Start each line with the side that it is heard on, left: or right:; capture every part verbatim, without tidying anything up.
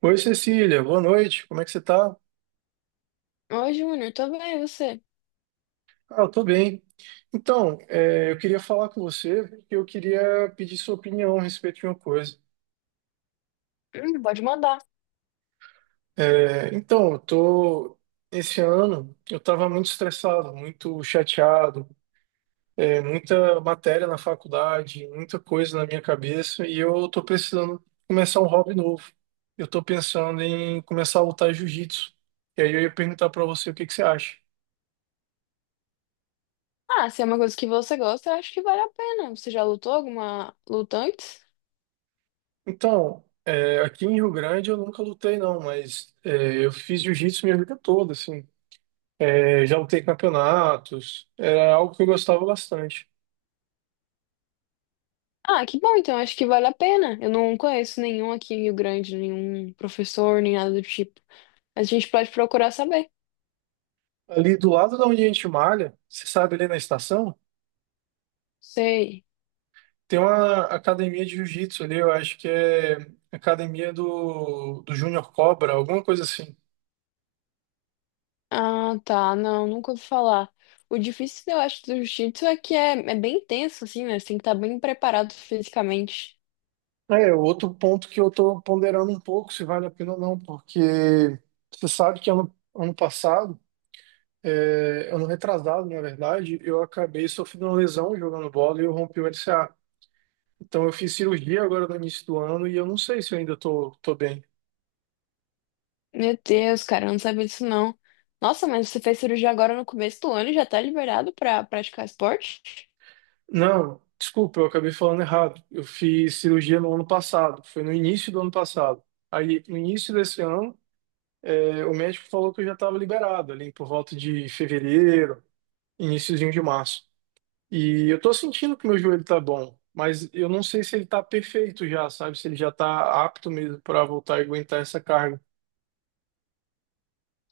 right: Oi, Cecília, boa noite. Como é que você tá?
left: Oi, Júnior, tô bem, e você?
right: Ah, eu tô bem. Então, é, eu queria falar com você porque eu queria pedir sua opinião a respeito de uma coisa.
left: Hum, pode mandar.
right: É, então, eu tô esse ano eu estava muito estressado, muito chateado, é, muita matéria na faculdade, muita coisa na minha cabeça e eu tô precisando começar um hobby novo. Eu tô pensando em começar a lutar jiu-jitsu. E aí eu ia perguntar para você o que que você acha.
left: Ah, se é uma coisa que você gosta, eu acho que vale a pena. Você já lutou alguma luta antes?
right: Então, é, aqui em Rio Grande eu nunca lutei não, mas é, eu fiz jiu-jitsu minha vida toda, assim. É, já lutei campeonatos, era algo que eu gostava bastante.
left: Ah, que bom, então acho que vale a pena. Eu não conheço nenhum aqui em Rio Grande, nenhum professor, nem nada do tipo. Mas a gente pode procurar saber.
right: Ali do lado da onde a gente malha, você sabe, ali na estação,
left: Sei.
right: tem uma academia de jiu-jitsu ali, eu acho que é academia do, do Júnior Cobra, alguma coisa assim.
left: Ah, tá, não, nunca ouvi falar. O difícil, eu acho, do jiu-jitsu é que é, é bem tenso, assim, né? Você tem que estar bem preparado fisicamente.
right: É, outro ponto que eu tô ponderando um pouco se vale a pena ou não, porque você sabe que ano, ano passado, É, ano retrasado, na verdade, eu acabei sofrendo uma lesão jogando bola e eu rompi o L C A. Então eu fiz cirurgia agora no início do ano e eu não sei se eu ainda tô, tô bem.
left: Meu Deus, cara, eu não sabia disso não. Nossa, mas você fez cirurgia agora no começo do ano e já tá liberado pra praticar esporte?
right: Não, desculpa, eu acabei falando errado. Eu fiz cirurgia no ano passado, foi no início do ano passado. Aí, no início desse ano, é, o médico falou que eu já estava liberado, ali por volta de fevereiro, iniciozinho de março. E eu tô sentindo que meu joelho tá bom, mas eu não sei se ele tá perfeito já, sabe? Se ele já tá apto mesmo para voltar e aguentar essa carga.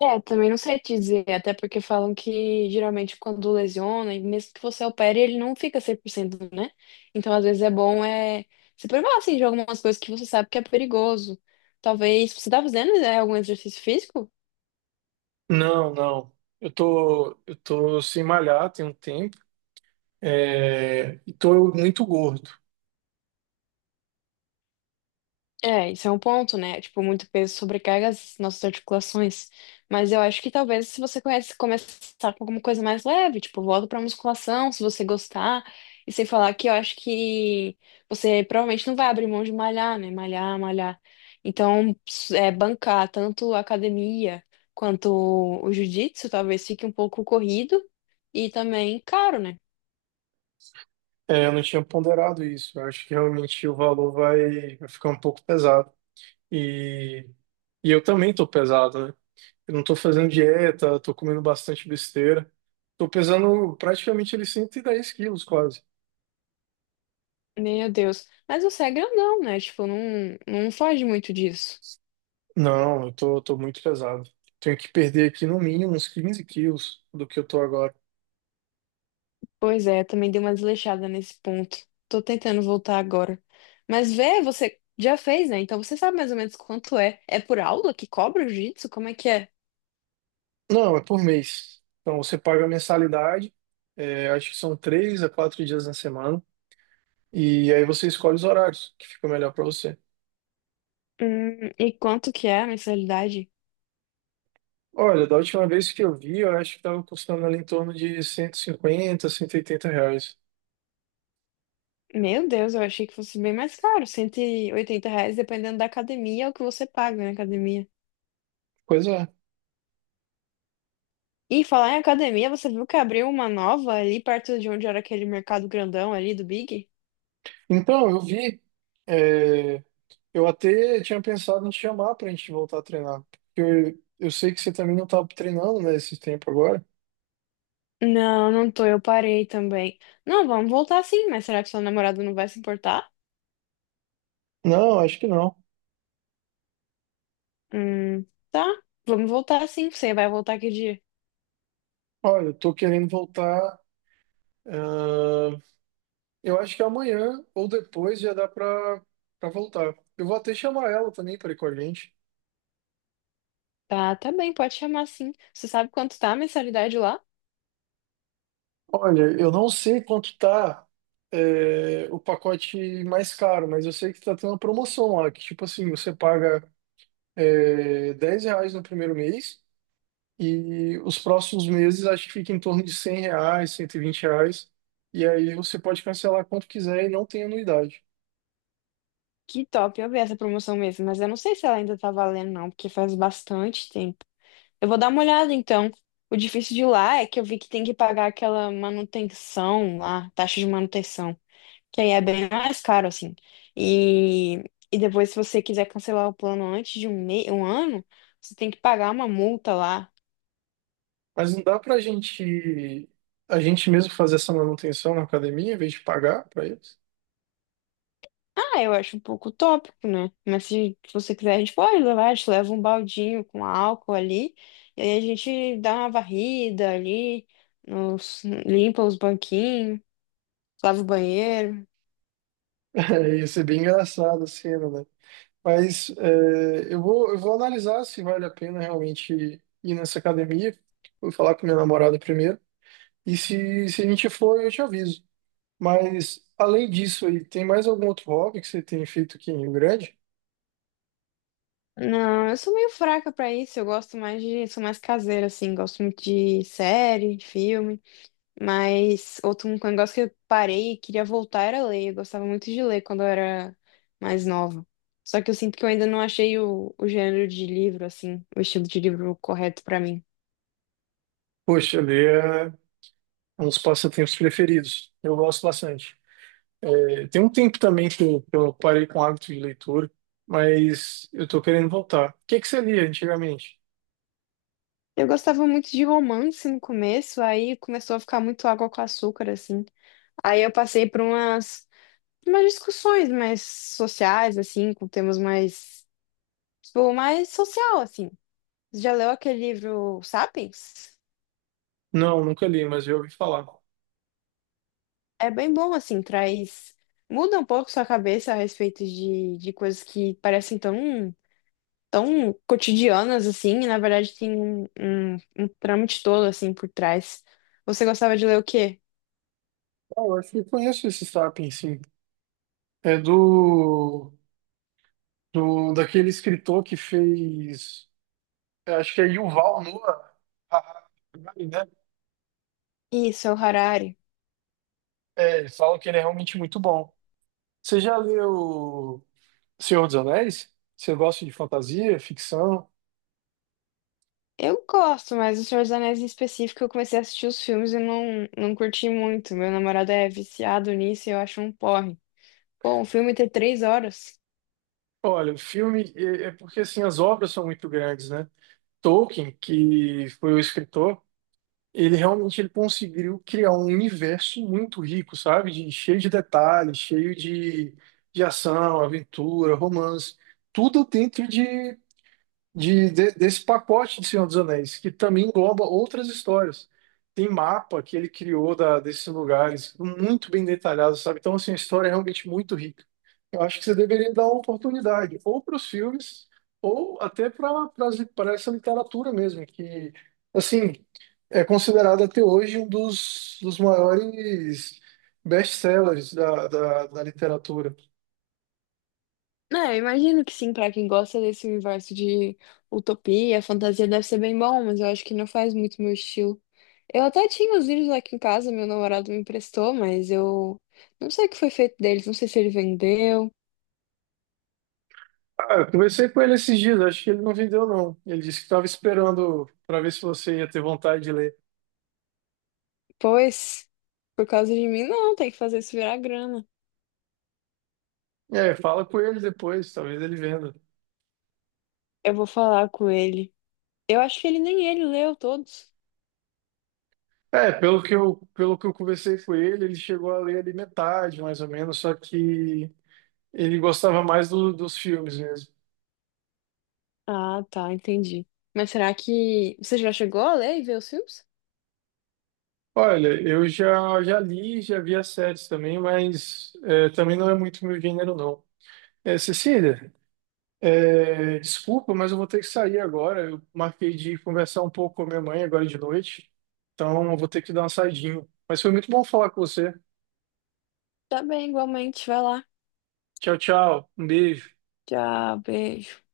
left: É, também não sei te dizer, até porque falam que geralmente quando lesiona, e mesmo que você opere, ele não fica cem por cento, né? Então, às vezes é bom é se privar assim de algumas coisas que você sabe que é perigoso. Talvez você tá fazendo, né, algum exercício físico?
right: Não, não. Eu tô, eu tô sem malhar tem um tempo, é, e tô muito gordo.
left: É, isso é um ponto, né? Tipo, muito peso sobrecarga as nossas articulações. Mas eu acho que talvez se você conhece, começar com alguma coisa mais leve, tipo, volta pra musculação, se você gostar. E sem falar que eu acho que você provavelmente não vai abrir mão de malhar, né? Malhar, malhar. Então, s- é, bancar tanto a academia quanto o jiu-jitsu talvez fique um pouco corrido e também caro, né?
right: É, eu não tinha ponderado isso. Eu acho que realmente o valor vai, vai ficar um pouco pesado. E, e eu também tô pesado, né? Eu não tô fazendo dieta, tô comendo bastante besteira. Tô pesando praticamente ele cento e dez quilos quase.
left: Meu Deus. Mas você é grandão, né? Tipo, não, não foge muito disso.
right: Não, eu tô, tô muito pesado. Tenho que perder aqui no mínimo uns quinze quilos do que eu tô agora.
left: Pois é, também dei uma desleixada nesse ponto. Tô tentando voltar agora. Mas vê, você já fez, né? Então você sabe mais ou menos quanto é. É por aula que cobra o jiu-jitsu? Como é que é?
right: Não, é por mês. Então você paga a mensalidade, é, acho que são três a quatro dias na semana, e aí você escolhe os horários que ficam melhor para você.
left: Hum, e quanto que é a mensalidade?
right: Olha, da última vez que eu vi, eu acho que tava custando ali em torno de cento cento e cinquenta, cento e oitenta reais.
left: Meu Deus, eu achei que fosse bem mais caro. Cento e oitenta reais, dependendo da academia, é o que você paga na academia.
right: Pois é.
left: E falar em academia, você viu que abriu uma nova ali perto de onde era aquele mercado grandão ali do Big?
right: Então, eu vi, é, eu até tinha pensado em te chamar para a gente voltar a treinar, porque eu, eu sei que você também não estava treinando, né, esse tempo agora.
left: Não, não tô, eu parei também. Não, vamos voltar sim, mas será que seu namorado não vai se importar?
right: Não, acho que não.
left: Hum, tá. Vamos voltar sim. Você vai voltar que dia?
right: Olha, eu tô querendo voltar. ah, eu acho que amanhã ou depois já dá pra, pra voltar. Eu vou até chamar ela também para ir com a gente.
left: Tá, tá bem, pode chamar sim. Você sabe quanto tá a mensalidade lá?
right: Olha, eu não sei quanto tá, é, o pacote mais caro, mas eu sei que tá tendo uma promoção lá, que tipo assim, você paga, é, dez reais no primeiro mês e os próximos meses acho que fica em torno de cem reais, cento e vinte reais. E aí você pode cancelar quanto quiser e não tem anuidade.
left: Que top, eu vi essa promoção mesmo, mas eu não sei se ela ainda tá valendo, não, porque faz bastante tempo. Eu vou dar uma olhada então. O difícil de lá é que eu vi que tem que pagar aquela manutenção lá, taxa de manutenção, que aí é bem mais caro, assim. E, e depois, se você quiser cancelar o plano antes de um, me... um ano, você tem que pagar uma multa lá.
right: Mas não dá pra gente, a gente mesmo fazer essa manutenção na academia em vez de pagar pra eles?
left: Ah, eu acho um pouco utópico, né? Mas se você quiser, a gente pode levar, a gente leva um baldinho com álcool ali, e aí a gente dá uma varrida ali, nos- limpa os banquinhos, lava o banheiro.
right: Ia ser bem engraçado a cena, né? Mas é, eu vou, eu vou analisar se vale a pena realmente ir nessa academia. Vou falar com minha namorada primeiro. E se, se a gente for, eu te aviso. Mas além disso aí, tem mais algum outro hobby que você tem feito aqui em Rio Grande?
left: Não, eu sou meio fraca pra isso, eu gosto mais de, sou mais caseira, assim, gosto muito de série, de filme. Mas outro um negócio que eu parei e queria voltar era ler. Eu gostava muito de ler quando eu era mais nova. Só que eu sinto que eu ainda não achei o, o gênero de livro, assim, o estilo de livro correto pra mim.
right: Poxa, ler é um dos passatempos preferidos. Eu gosto bastante. É, tem um tempo também que eu, que eu parei com o hábito de leitura, mas eu tô querendo voltar. O que que você lia antigamente?
left: Eu gostava muito de romance no começo, aí começou a ficar muito água com açúcar, assim. Aí eu passei por umas, umas discussões mais sociais, assim, com temas mais, tipo, mais social, assim. Já leu aquele livro Sapiens?
right: Não, nunca li, mas eu ouvi falar.
left: É bem bom, assim, traz. Muda um pouco sua cabeça a respeito de, de coisas que parecem tão, tão cotidianas, assim, e na verdade tem um, um, um trâmite todo, assim, por trás. Você gostava de ler o quê?
right: Ah, eu acho que eu conheço esse Sapiens, sim. É do, do daquele escritor que fez, eu acho que é Yuval Noah Harari, né?
left: Isso, é o Harari.
right: É, eles falam que ele é realmente muito bom. Você já leu Senhor dos Anéis? Você gosta de fantasia, ficção?
left: Eu gosto, mas O Senhor dos Anéis em específico, eu comecei a assistir os filmes e não, não curti muito. Meu namorado é viciado nisso e eu acho um porre. Bom, o filme tem três horas.
right: Olha, o filme é é porque assim as obras são muito grandes, né? Tolkien, que foi o escritor, ele realmente, ele conseguiu criar um universo muito rico, sabe? De- cheio de detalhes, cheio de, de ação, aventura, romance, tudo dentro de de, de- desse pacote de Senhor dos Anéis, que também engloba outras histórias. Tem mapa que ele criou da, desses lugares, muito bem detalhado, sabe? Então, assim, a história é realmente muito rica. Eu acho que você deveria dar uma oportunidade, ou para os filmes, ou até para essa literatura mesmo, que, assim, é considerada até hoje um dos, dos maiores best-sellers da, da da literatura.
left: É, eu imagino que sim, pra quem gosta desse universo de utopia, fantasia, deve ser bem bom, mas eu acho que não faz muito meu estilo. Eu até tinha os livros aqui em casa, meu namorado me emprestou, mas eu não sei o que foi feito deles, não sei se ele vendeu.
right: Ah, eu conversei com ele esses dias, acho que ele não vendeu, não. Ele disse que estava esperando para ver se você ia ter vontade de ler.
left: Pois, por causa de mim, não, tem que fazer isso virar grana.
right: É, fala com ele depois, talvez ele venda.
left: Eu vou falar com ele. Eu acho que ele nem ele leu todos.
right: É, pelo que eu, pelo que eu conversei com ele, ele chegou a ler ali metade, mais ou menos, só que ele gostava mais do- dos filmes mesmo.
left: Ah, tá, entendi. Mas será que você já chegou a ler e ver os filmes?
right: Olha, eu já, já li, já vi as séries também, mas é, também não é muito meu gênero, não. É, Cecília, É, desculpa, mas eu vou ter que sair agora. Eu marquei de conversar um pouco com a minha mãe agora de noite. Então, eu vou ter que dar uma saidinha. Mas foi muito bom falar com você.
left: Tá bem, igualmente, vai lá.
right: Tchau, tchau. Um beijo.
left: Tchau, beijo.